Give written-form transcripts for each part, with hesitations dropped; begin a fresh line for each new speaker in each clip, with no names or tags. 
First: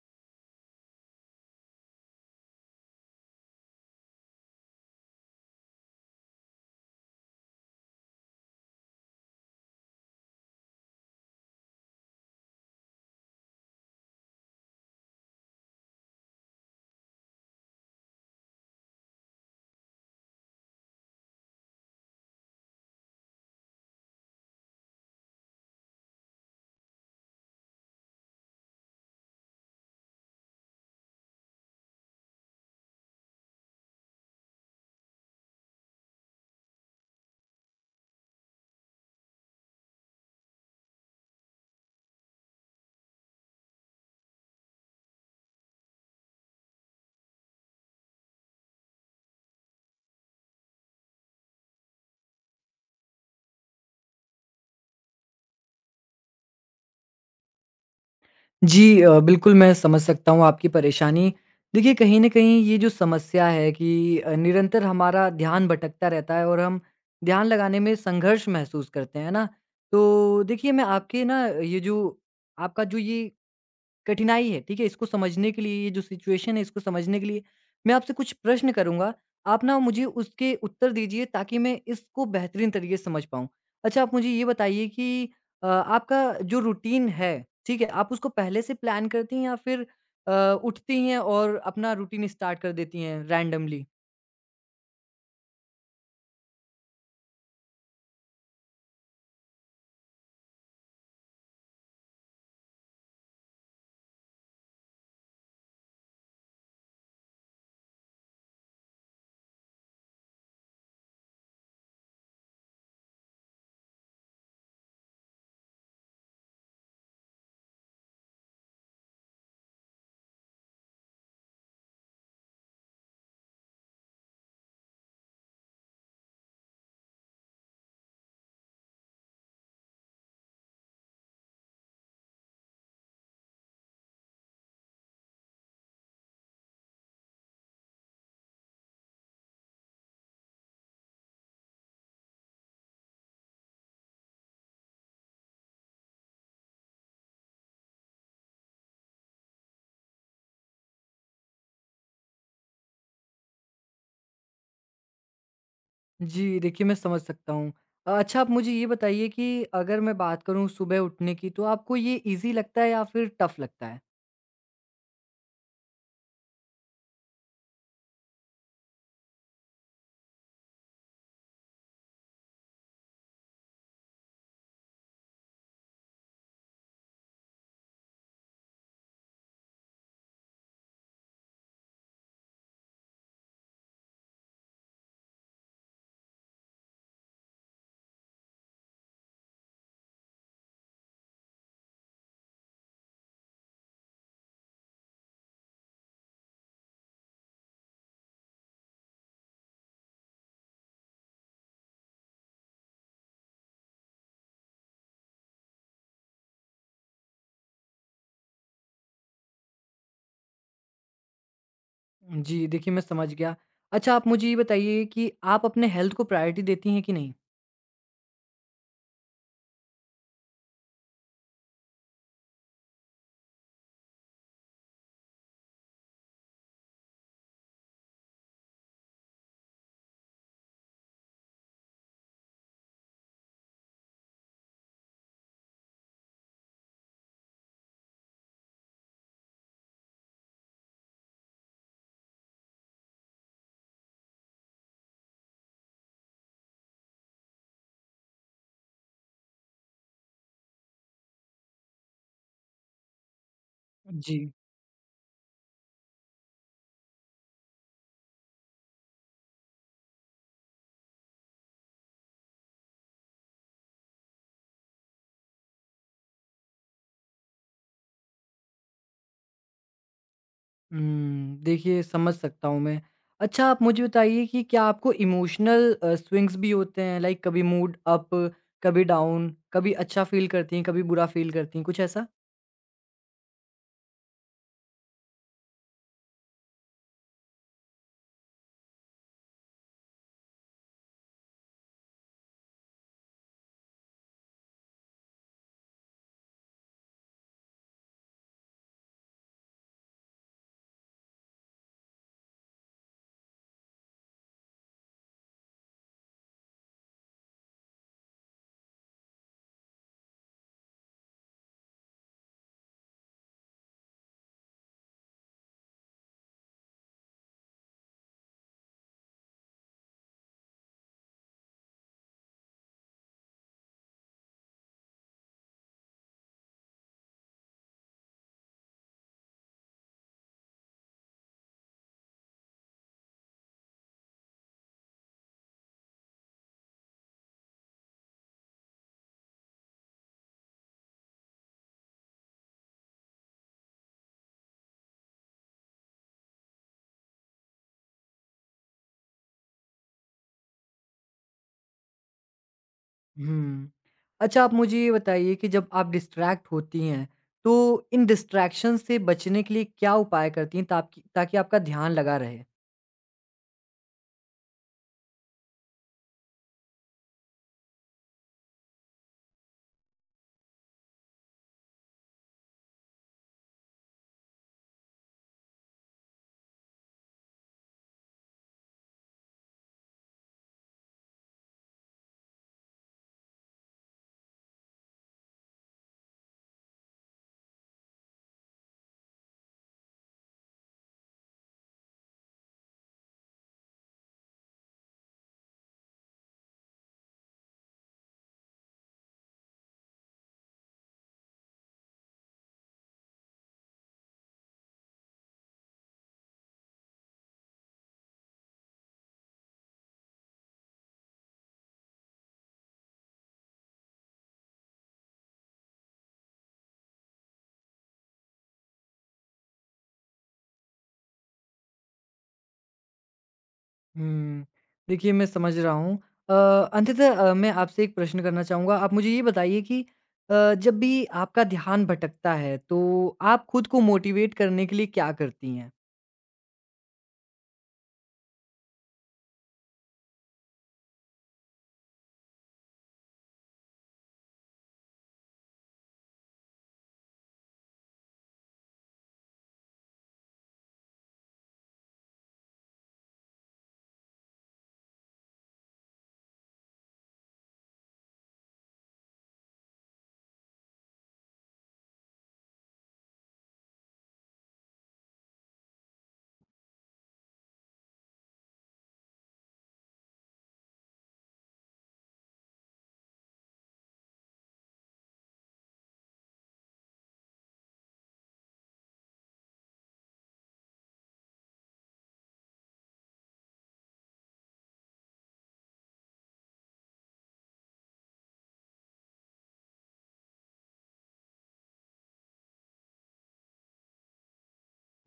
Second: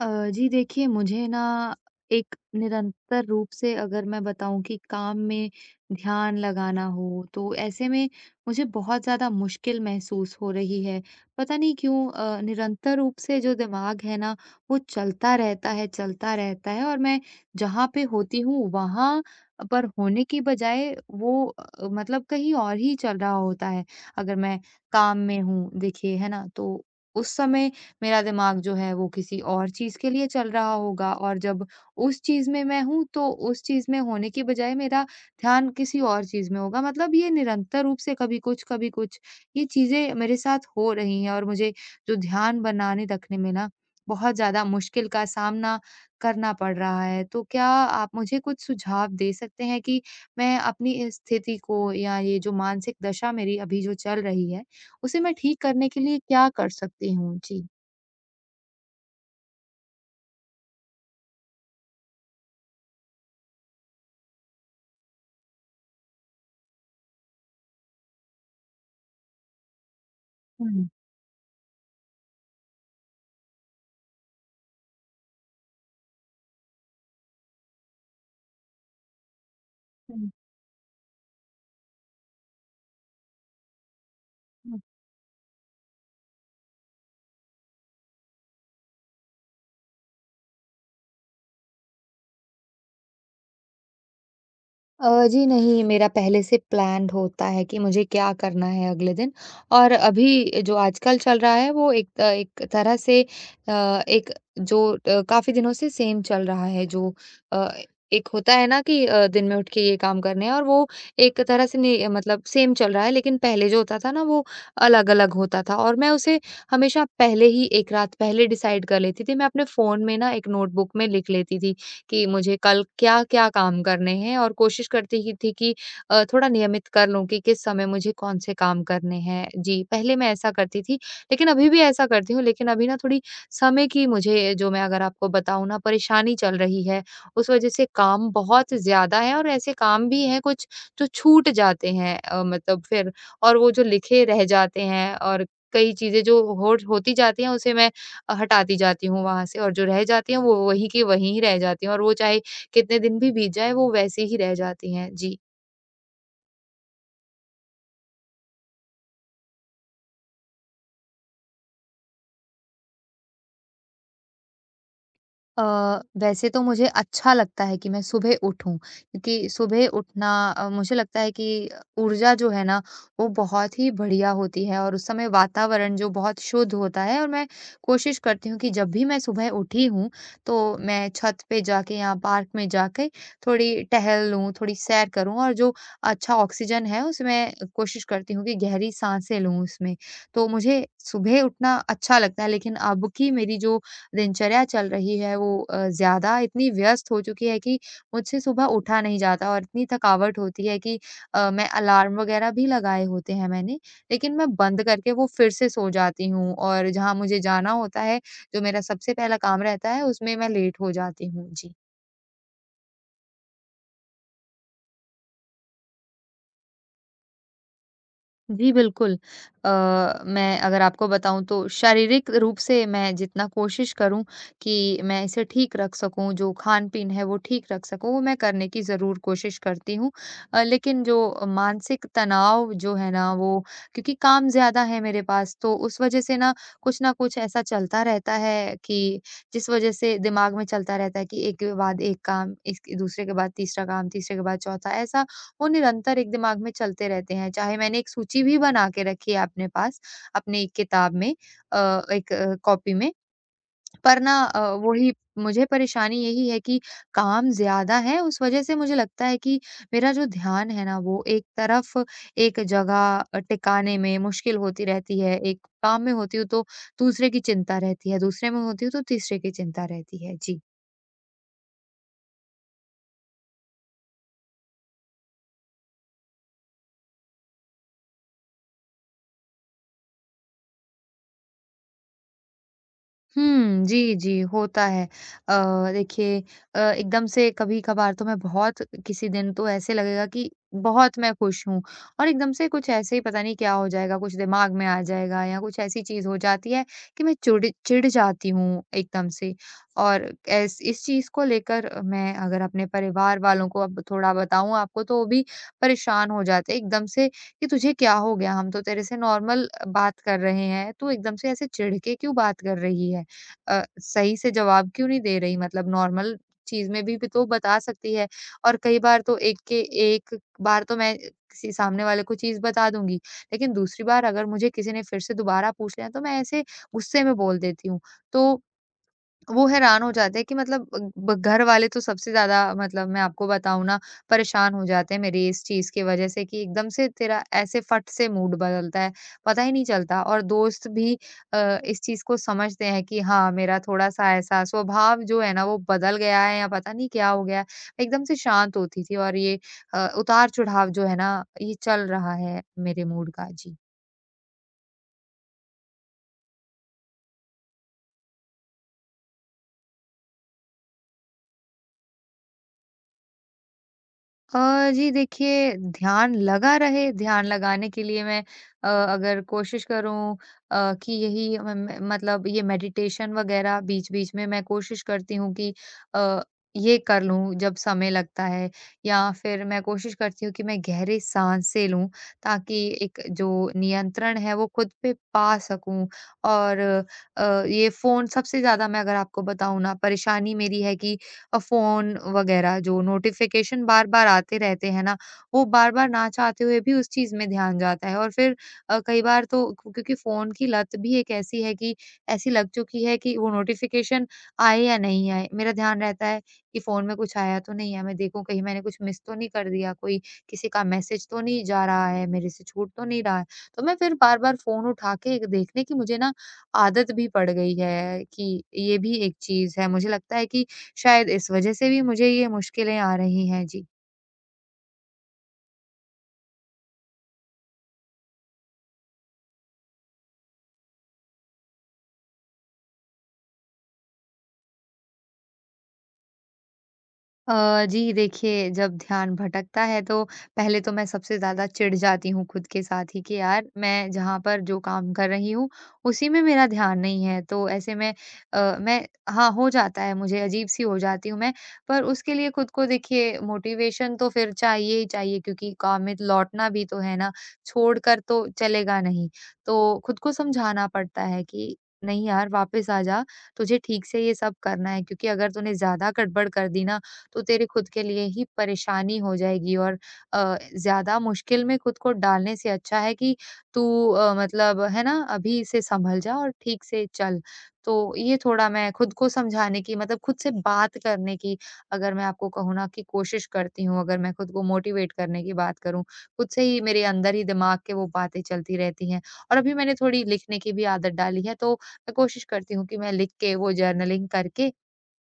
अ, जी देखिए मुझे ना एक निरंतर रूप से अगर मैं बताऊं कि काम में ध्यान लगाना हो तो ऐसे में मुझे बहुत ज़्यादा मुश्किल महसूस हो रही है। पता नहीं क्यों निरंतर रूप से जो दिमाग है ना, वो चलता रहता है और मैं जहाँ पे होती हूँ वहाँ पर होने की बजाय वो मतलब कहीं और ही चल रहा होता है। अगर मैं काम में हूँ, देखिए है ना, तो उस समय मेरा दिमाग जो है वो किसी और चीज़ के लिए चल रहा होगा और जब उस चीज़ में मैं हूँ तो उस चीज़ में होने की बजाय मेरा ध्यान किसी और चीज़ में होगा। मतलब ये निरंतर रूप से कभी कुछ, कभी कुछ ये चीज़ें मेरे साथ हो रही हैं और मुझे जो ध्यान बनाने रखने में ना बहुत ज़्यादा मुश्किल का सामना करना पड़ रहा है। तो क्या आप मुझे कुछ सुझाव दे सकते हैं कि मैं अपनी इस स्थिति को या ये जो मानसिक दशा मेरी अभी जो चल रही है, उसे मैं ठीक करने के लिए क्या कर सकती हूँ? जी।
जी बिल्कुल, मैं समझ सकता हूँ आपकी परेशानी। देखिए, कहीं न कहीं ये जो समस्या है कि निरंतर हमारा ध्यान भटकता रहता है और हम ध्यान लगाने में संघर्ष महसूस करते हैं, है ना? तो देखिए, मैं
हुँ,
आपके ना ये जो आपका जो ये कठिनाई है, ठीक है? इसको समझने के लिए ये जो सिचुएशन है इसको समझने के लिए मैं आपसे कुछ प्रश्न करूँगा। आप ना मुझे
हुँ,
उसके उत्तर दीजिए ताकि मैं इसको बेहतरीन तरीके से समझ पाऊँ। अच्छा आप मुझे ये
हुँ।
बताइए कि आपका जो रूटीन है, ठीक है? आप उसको पहले से प्लान करती हैं या फिर अ, उठती हैं और अपना रूटीन स्टार्ट कर देती हैं रैंडमली?
जी नहीं, मेरा पहले से प्लान्ड होता है कि मुझे क्या करना है अगले दिन। और अभी जो आजकल चल रहा है वो एक तरह से एक जो काफ़ी दिनों से सेम चल रहा है, जो अ, एक होता है ना कि दिन में उठ के ये काम करने हैं, और वो एक तरह से नहीं, मतलब सेम चल रहा है। लेकिन पहले जो होता था ना, वो अलग-अलग होता था और मैं उसे हमेशा पहले ही 1 रात पहले डिसाइड कर लेती थी। मैं अपने फ़ोन में ना एक नोटबुक में लिख लेती थी कि मुझे कल क्या-क्या काम करने हैं, और कोशिश करती ही थी कि थोड़ा नियमित कर लूँ कि किस समय मुझे कौन से काम करने हैं। जी, पहले मैं ऐसा करती थी, लेकिन अभी भी ऐसा करती हूँ, लेकिन अभी ना थोड़ी समय की मुझे, जो मैं अगर आपको बताऊँ ना, परेशानी चल रही है, उस वज़ह से काम बहुत ज़्यादा है और ऐसे काम भी हैं कुछ जो छूट जाते हैं, मतलब फिर और वो जो लिखे रह जाते हैं। और कई चीज़ें जो होड होती जाती हैं, उसे मैं हटाती जाती हूँ वहाँ से, और जो रह जाती हैं वो वहीं की वहीं ही रह जाती हैं, और वो चाहे कितने दिन भी बीत जाए वो वैसी ही रह जाती हैं। जी।
जी, देखिए मैं समझ सकता हूँ। अच्छा आप मुझे ये बताइए कि अगर मैं बात करूँ सुबह उठने की तो आपको ये ईज़ी लगता है या फिर टफ़ लगता है?
अ, वैसे तो मुझे अच्छा लगता है कि मैं सुबह उठूँ, क्योंकि सुबह उठना मुझे लगता है कि ऊर्जा जो है ना वो बहुत ही बढ़िया होती है, और उस समय वातावरण जो बहुत शुद्ध होता है। और मैं कोशिश करती हूँ कि जब भी मैं सुबह उठी हूँ, तो मैं छत पे जाके या पार्क में जाके थोड़ी टहल लूँ, थोड़ी सैर करूँ, और जो अच्छा ऑक्सीजन है उसमें कोशिश करती हूँ कि गहरी सांसें लूँ उसमें। तो मुझे सुबह उठना अच्छा लगता है, लेकिन अब की मेरी जो दिनचर्या चल रही है वो ज़्यादा इतनी व्यस्त हो चुकी है कि मुझसे सुबह उठा नहीं जाता, और इतनी थकावट होती है कि मैं अलार्म वगैरह भी लगाए होते हैं मैंने, लेकिन मैं बंद करके वो फिर से सो जाती हूँ, और जहाँ मुझे जाना होता है, जो मेरा सबसे पहला काम रहता है उसमें मैं लेट हो जाती हूँ। जी।
जी, देखिए मैं समझ गया। अच्छा आप मुझे ये बताइए कि आप अपने हेल्थ को प्रायोरिटी देती हैं कि नहीं?
जी, बिल्कुल। अ, मैं अगर आपको बताऊँ, तो शारीरिक रूप से मैं जितना कोशिश करूँ कि मैं इसे ठीक रख सकूँ, जो खान-पीन है वो ठीक रख सकूँ, वो मैं करने की ज़रूर कोशिश करती हूँ। लेकिन जो मानसिक तनाव जो है ना वो, क्योंकि काम ज़्यादा है मेरे पास, तो उस वज़ह से ना कुछ न कुछ ऐसा चलता रहता है, कि जिस वज़ह से दिमाग में चलता रहता है कि एक के बाद एक काम, इस दूसरे के बाद तीसरा काम, तीसरे के बाद चौथा, ऐसा वो निरंतर एक दिमाग में चलते रहते हैं। चाहे मैंने एक सूची भी बना के रखी है अपने पास, अपनी एक किताब में, एक कॉपी में, पर
जी।
ना वही मुझे परेशानी यही है कि काम ज़्यादा है, उस वज़ह से मुझे लगता है कि मेरा जो ध्यान है ना वो एक तरफ एक जगह टिकाने में मुश्किल होती रहती है। एक काम में होती हूँ तो दूसरे की चिंता रहती है, दूसरे में होती हूँ तो तीसरे की चिंता रहती है। जी।
हुँ, देखिए समझ सकता हूँ मैं। अच्छा आप मुझे बताइए कि क्या आपको इमोशनल स्विंग्स भी होते हैं? लाइक कभी मूड अप, कभी डाउन, कभी अच्छा फ़ील करती हैं, कभी बुरा फ़ील करती हैं, कुछ ऐसा?
हुँ, जी, जी, होता है। देखिए एकदम से कभी-कभार तो मैं बहुत, किसी दिन तो ऐसे लगेगा कि बहुत मैं खुश हूँ, और एकदम से कुछ ऐसे ही पता नहीं क्या हो जाएगा, कुछ दिमाग में आ जाएगा या कुछ ऐसी चीज़ हो जाती है कि मैं चुड़ चिढ़ जाती हूँ एकदम से। और ऐस इस चीज़ को लेकर, मैं अगर अपने परिवार वालों को अब थोड़ा बताऊँ आपको, तो वो भी परेशान हो जाते हैं एकदम से कि तुझे क्या हो गया? हम तो तेरे से नॉर्मल बात कर रहे हैं, तू एकदम से ऐसे चिढ़ के क्यों बात कर रही है? सही से जवाब क्यों नहीं दे रही, मतलब नॉर्मल चीज़ में भी तो बता सकती है। और कई बार तो एक बार तो मैं किसी सामने वाले को चीज़ बता दूँगी, लेकिन दूसरी बार अगर मुझे किसी ने फिर से दोबारा पूछ लिया, तो मैं ऐसे गुस्से में बोल देती हूँ। तो वो हैरान हो जाते हैं कि मतलब ब घर वाले तो सबसे ज़्यादा, मतलब मैं आपको बताऊँ ना, परेशान हो जाते हैं मेरी इस चीज़ की वज़ह से कि एकदम से तेरा ऐसे फट से मूड बदलता है, पता ही नहीं चलता। और दोस्त भी इस चीज़ को समझते हैं कि हाँ, मेरा थोड़ा-सा ऐसा स्वभाव जो है ना वो बदल गया है या पता नहीं क्या हो गया है। मैं एकदम से शांत होती थी, और ये उतार-चढ़ाव जो है ना, ये चल रहा है मेरे मूड का। जी।
हुँ। अच्छा आप मुझे ये बताइए कि जब आप डिस्ट्रैक्ट होती हैं, तो इन डिस्ट्रैक्शन से बचने के लिए क्या उपाय करती हैं ताकि ताकि आपका ध्यान लगा रहे?
जी देखिए, ध्यान लगा रहे, ध्यान लगाने के लिए मैं अगर कोशिश करूँ अ, कि यही म म मतलब ये मेडिटेशन वग़ैरह बीच-बीच में मैं कोशिश करती हूँ कि अ, ये कर लूँ जब समय लगता है, या फिर मैं कोशिश करती हूँ कि मैं गहरी साँसें लूँ, ताकि एक जो नियंत्रण है वो खुद पे पा सकूँ। और ये फ़ोन सबसे ज़्यादा, मैं अगर आपको बताऊँ ना, परेशानी मेरी है कि फ़ोन वगैरह जो नोटिफ़िकेशन बार-बार आते रहते हैं ना, वो बार-बार ना चाहते हुए भी उस चीज़ में ध्यान जाता है, और फिर कई बार तो क्योंकि फ़ोन की लत भी एक ऐसी है कि ऐसी लग चुकी है कि वो नोटिफ़िकेशन आए या नहीं आए, मेरा ध्यान रहता है कि फ़ोन में कुछ आया तो नहीं है, मैं देखूँ कहीं मैंने कुछ मिस तो नहीं कर दिया, कोई किसी का मैसेज तो नहीं जा रहा है, मेरे से छूट तो नहीं रहा है। तो मैं फिर बार-बार फ़ोन उठा के एक देखने की मुझे ना आदत भी पड़ गई है कि ये भी एक चीज़ है। मुझे लगता है कि शायद इस वजह से भी मुझे ये मुश्किलें आ रही हैं। जी।
हुँ। देखिए, मैं समझ रहा हूँ। अ, अंततः मैं आपसे एक प्रश्न करना चाहूँगा। आप मुझे ये बताइए कि जब भी आपका ध्यान भटकता है, तो आप खुद को मोटिवेट करने के लिए क्या करती हैं?
जी देखिए, जब ध्यान भटकता है तो पहले तो मैं सबसे ज़्यादा चिढ़ जाती हूँ खुद के साथ ही कि यार मैं जहाँ पर जो काम कर रही हूँ, उसी में मेरा ध्यान नहीं है। तो ऐसे में मैं, हाँ, हो जाता है मुझे, अजीब-सी हो जाती हूँ मैं, पर उसके लिए खुद को देखिए मोटिवेशन तो फिर चाहिए ही चाहिए, क्योंकि काम में लौटना भी तो है ना, छोड़कर तो चलेगा नहीं। तो खुद को समझाना पड़ता है कि नहीं यार वापस आ जा, तुझे ठीक से ये सब करना है, क्योंकि अगर तूने ज़्यादा गड़बड़ कर दी ना, तो तेरे खुद के लिए ही परेशानी हो जाएगी। और ज़्यादा मुश्किल में खुद को डालने से अच्छा है कि तू मतलब है ना, अभी से संभल जा और ठीक से चल। तो ये थोड़ा मैं खुद को समझाने की, मतलब खुद से बात करने की, अगर मैं आपको कहूँ ना कि कोशिश करती हूँ, अगर मैं खुद को मोटिवेट करने की बात करूँ, खुद से ही मेरे अंदर ही दिमाग के वो बातें चलती रहती हैं। और अभी मैंने थोड़ी लिखने की भी आदत डाली है, तो मैं कोशिश करती हूँ कि मैं लिख के वो जर्नलिंग करके,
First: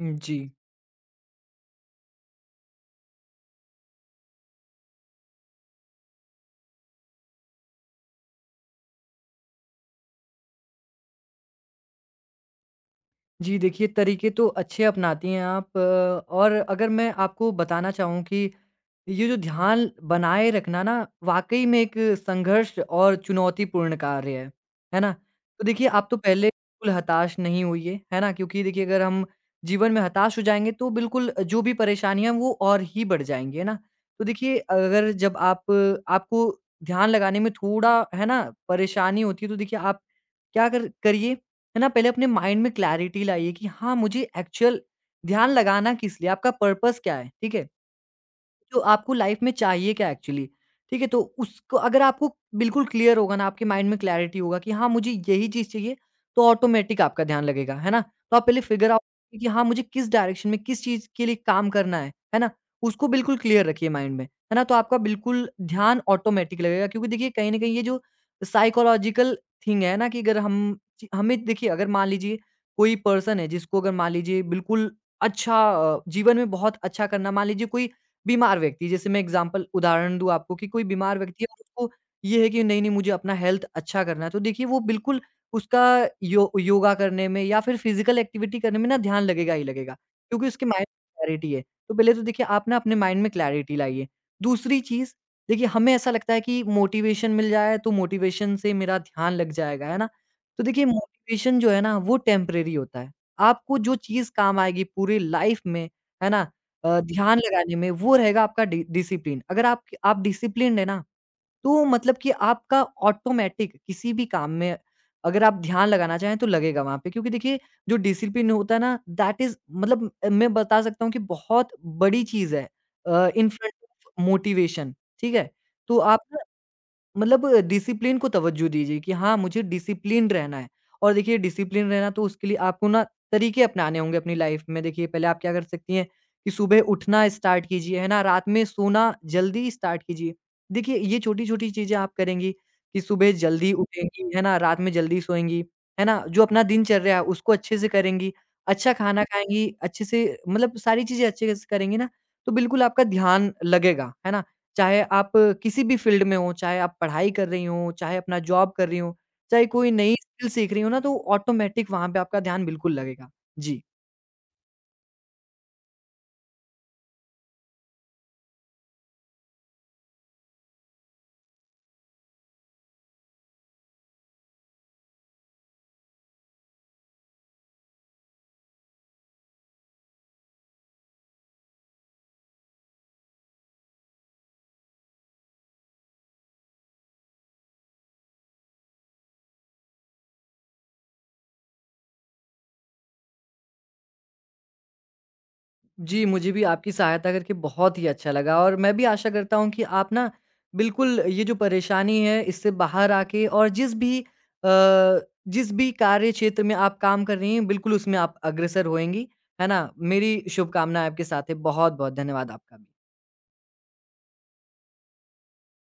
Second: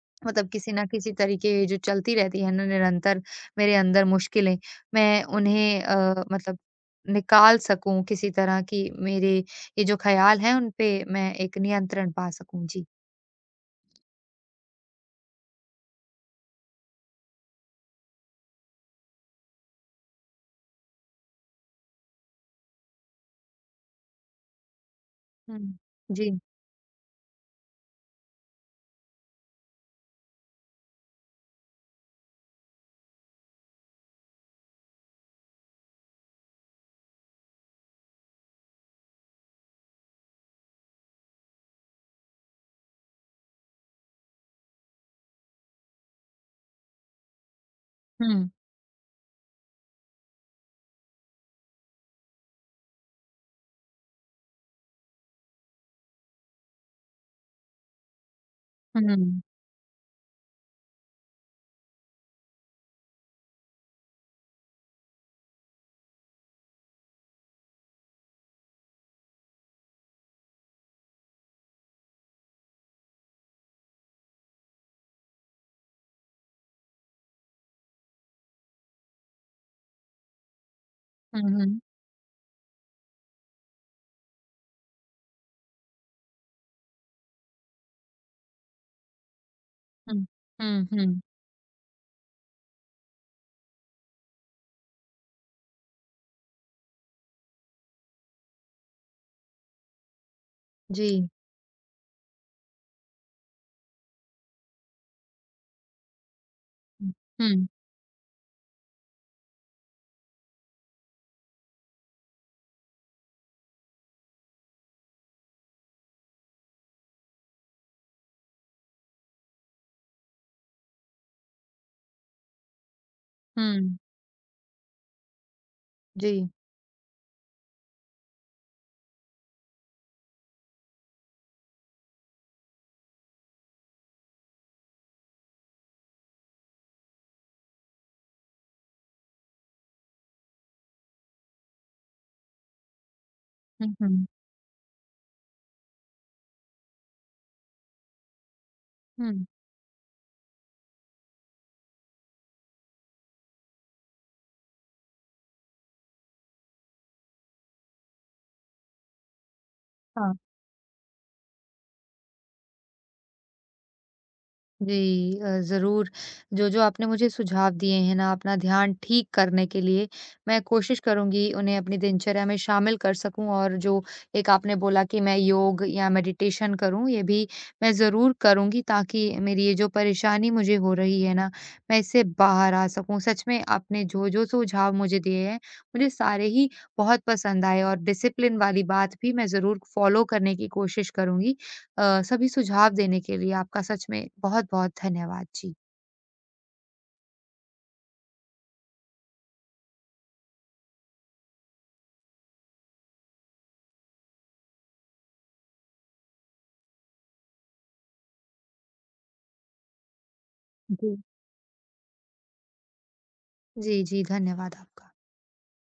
जी।
मतलब किसी ना किसी तरीके ये जो चलती रहती है ना निरंतर मेरे अंदर मुश्किलें, मैं उन्हें मतलब निकाल सकूँ किसी तरह की, मेरे ये जो ख़्याल हैं उन पे मैं एक नियंत्रण पा सकूँ। जी।
जी, देखिए तरीके तो अच्छे अपनाती हैं आप, और अगर मैं आपको बताना चाहूँ कि ये जो ध्यान बनाए रखना ना, वाक़ई में एक संघर्ष और चुनौतीपूर्ण कार्य है ना? तो
हुँ।
देखिए आप तो
जी।
पहले बिल्कुल हताश नहीं होइए, है ना? क्योंकि देखिए अगर हम जीवन में हताश हो जाएँगे तो बिल्कुल जो भी परेशानियाँ हैं वो और ही बढ़ जाएँगी, है ना? तो देखिए अगर जब आप आपको ध्यान लगाने में थोड़ा, है ना, परेशानी होती है तो देखिए आप क्या कर करिए, है ना, पहले अपने माइंड में क्लैरिटी लाइए कि हाँ, मुझे एक्चुअल ध्यान लगाना किस लिए है? आपका पर्पज़ क्या है? ठीक है?
हुँ।
जो आपको लाइफ में चाहिए क्या एक्चुअली, ठीक है? तो उसको अगर आपको बिल्कुल क्लियर होगा ना, आपके माइंड में क्लैरिटी होगा कि हाँ, मुझे यही चीज़ चाहिए, तो ऑटोमेटिक आपका ध्यान लगेगा, है ना? तो आप पहले फिगर आउट कीजिए
हुँ।
कि हाँ, मुझे किस डायरेक्शन में, किस चीज़ के लिए काम करना है ना? उसको बिल्कुल क्लियर रखिए माइंड में, है ना? तो आपका बिल्कुल ध्यान ऑटोमेटिक लगेगा क्योंकि देखिए कहीं न कहीं ये जो साइकोलॉजिकल थिंग है ना कि अगर हम ची हमें देखिए अगर मान लीजिए कोई पर्सन है जिसको अगर मान लीजिए बिल्कुल अच्छा जीवन में बहुत अच्छा करना मान लीजिए कोई बीमार व्यक्ति जैसे मैं एग्ज़ाम्पल उदाहरण दूँ आपको कि कोई बीमार
हुँ,
व्यक्ति है और
हुँ।
उसको ये है कि नहीं-नहीं मुझे अपना हेल्थ अच्छा करना है, तो देखिए वो बिल्कुल उसका यो योगा करने में या फिर फ़िज़िकल एक्टिविटी करने में ना ध्यान लगेगा ही लगेगा,
हुँ।
क्योंकि उसके माइंड
हुँ, हुँ।
में क्लैरिटी है। तो पहले तो देखिए आप ना अपने माइंड में क्लैरिटी लाइए। दूसरी चीज़ देखिए हमें ऐसा लगता है कि मोटिवेशन मिल जाए तो मोटिवेशन से मेरा ध्यान लग जाएगा, है ना? तो देखिए
जी।
मोटिवेशन जो है ना वो टेम्परेरी होता है। आपको जो चीज़ काम आएगी पूरी लाइफ़ में, है ना?
हुँ।
ध्यान
हुँ।
लगाने में वो रहेगा आपका डि डिसिप्लिन। अगर आप डिसिप्लिन्ड है ना, तो मतलब कि आपका ऑटोमैटिक किसी भी काम में अगर आप ध्यान लगाना चाहें तो लगेगा वहाँ पे। क्योंकि देखिए जो डिसिप्लिन होता है ना दैट इज़ मतलब, मैं बता सकता हूँ कि बहुत बड़ी चीज़ है इन फ्रंट
हुँ।
ऑफ मोटिवेशन, ठीक है? तो आप
जी।
ना मतलब डिसिप्लिन को तवज्जो दीजिए कि हाँ, मुझे डिसिप्लिन्ड रहना है। और देखिए डिसिप्लिन रहना तो उसके लिए आपको ना तरीके अपनाने होंगे अपनी लाइफ़ में। देखिए पहले आप क्या कर सकती हैं कि सुबह उठना स्टार्ट कीजिए, है ना? रात में सोना जल्दी स्टार्ट कीजिए। देखिए ये छोटी-छोटी चीज़ें आप करेंगी कि सुबह जल्दी
हुँ, हुँ।
उठेंगी, है ना? रात में जल्दी सोएँगी, है ना? जो अपना दिनचर्या है उसको अच्छे से करेंगी, अच्छा खाना
हुँ।
खाएँगी, अच्छे से मतलब सारी चीज़ें अच्छे से करेंगी ना, तो बिल्कुल आपका ध्यान लगेगा, है ना? चाहे आप किसी भी फ़ील्ड में हों, चाहे आप पढ़ाई कर रही हों, चाहे अपना जॉब कर रही हों, चाहे कोई नई
हाँ।
स्किल सीख रही हों ना, तो ऑटोमैटिक वहाँ पे आपका ध्यान बिल्कुल लगेगा। जी।
जी ज़रूर। जो-जो आपने मुझे सुझाव दिए हैं ना अपना ध्यान ठीक करने के लिए, मैं कोशिश करूँगी उन्हें अपनी दिनचर्या में शामिल कर सकूँ। और जो एक आपने बोला कि मैं योग या मेडिटेशन करूँ, ये भी मैं ज़रूर करूँगी, ताकि मेरी ये जो परेशानी मुझे हो रही है ना, मैं इससे बाहर आ सकूँ। सच में आपने जो-जो सुझाव मुझे दिए हैं, मुझे सारे ही बहुत पसंद आए, और डिसिप्लिन वाली बात भी मैं ज़रूर फ़ॉलो करने की कोशिश करूँगी। सभी सुझाव देने के लिए आपका सच में बहुत-बहुत धन्यवाद। जी।
जी, मुझे भी आपकी सहायता करके बहुत ही अच्छा लगा और मैं भी आशा करता हूँ कि आप ना बिल्कुल ये जो परेशानी है, इससे बाहर आके और अ, जिस भी कार्य क्षेत्र में आप काम कर रही हैं, बिल्कुल उसमें आप अग्रसर होएँगी। है ना? मेरी शुभकामनाएँ
जी।
आपके साथ है। बहुत-बहुत धन्यवाद आपका भी।
जी, जी, धन्यवाद आपका।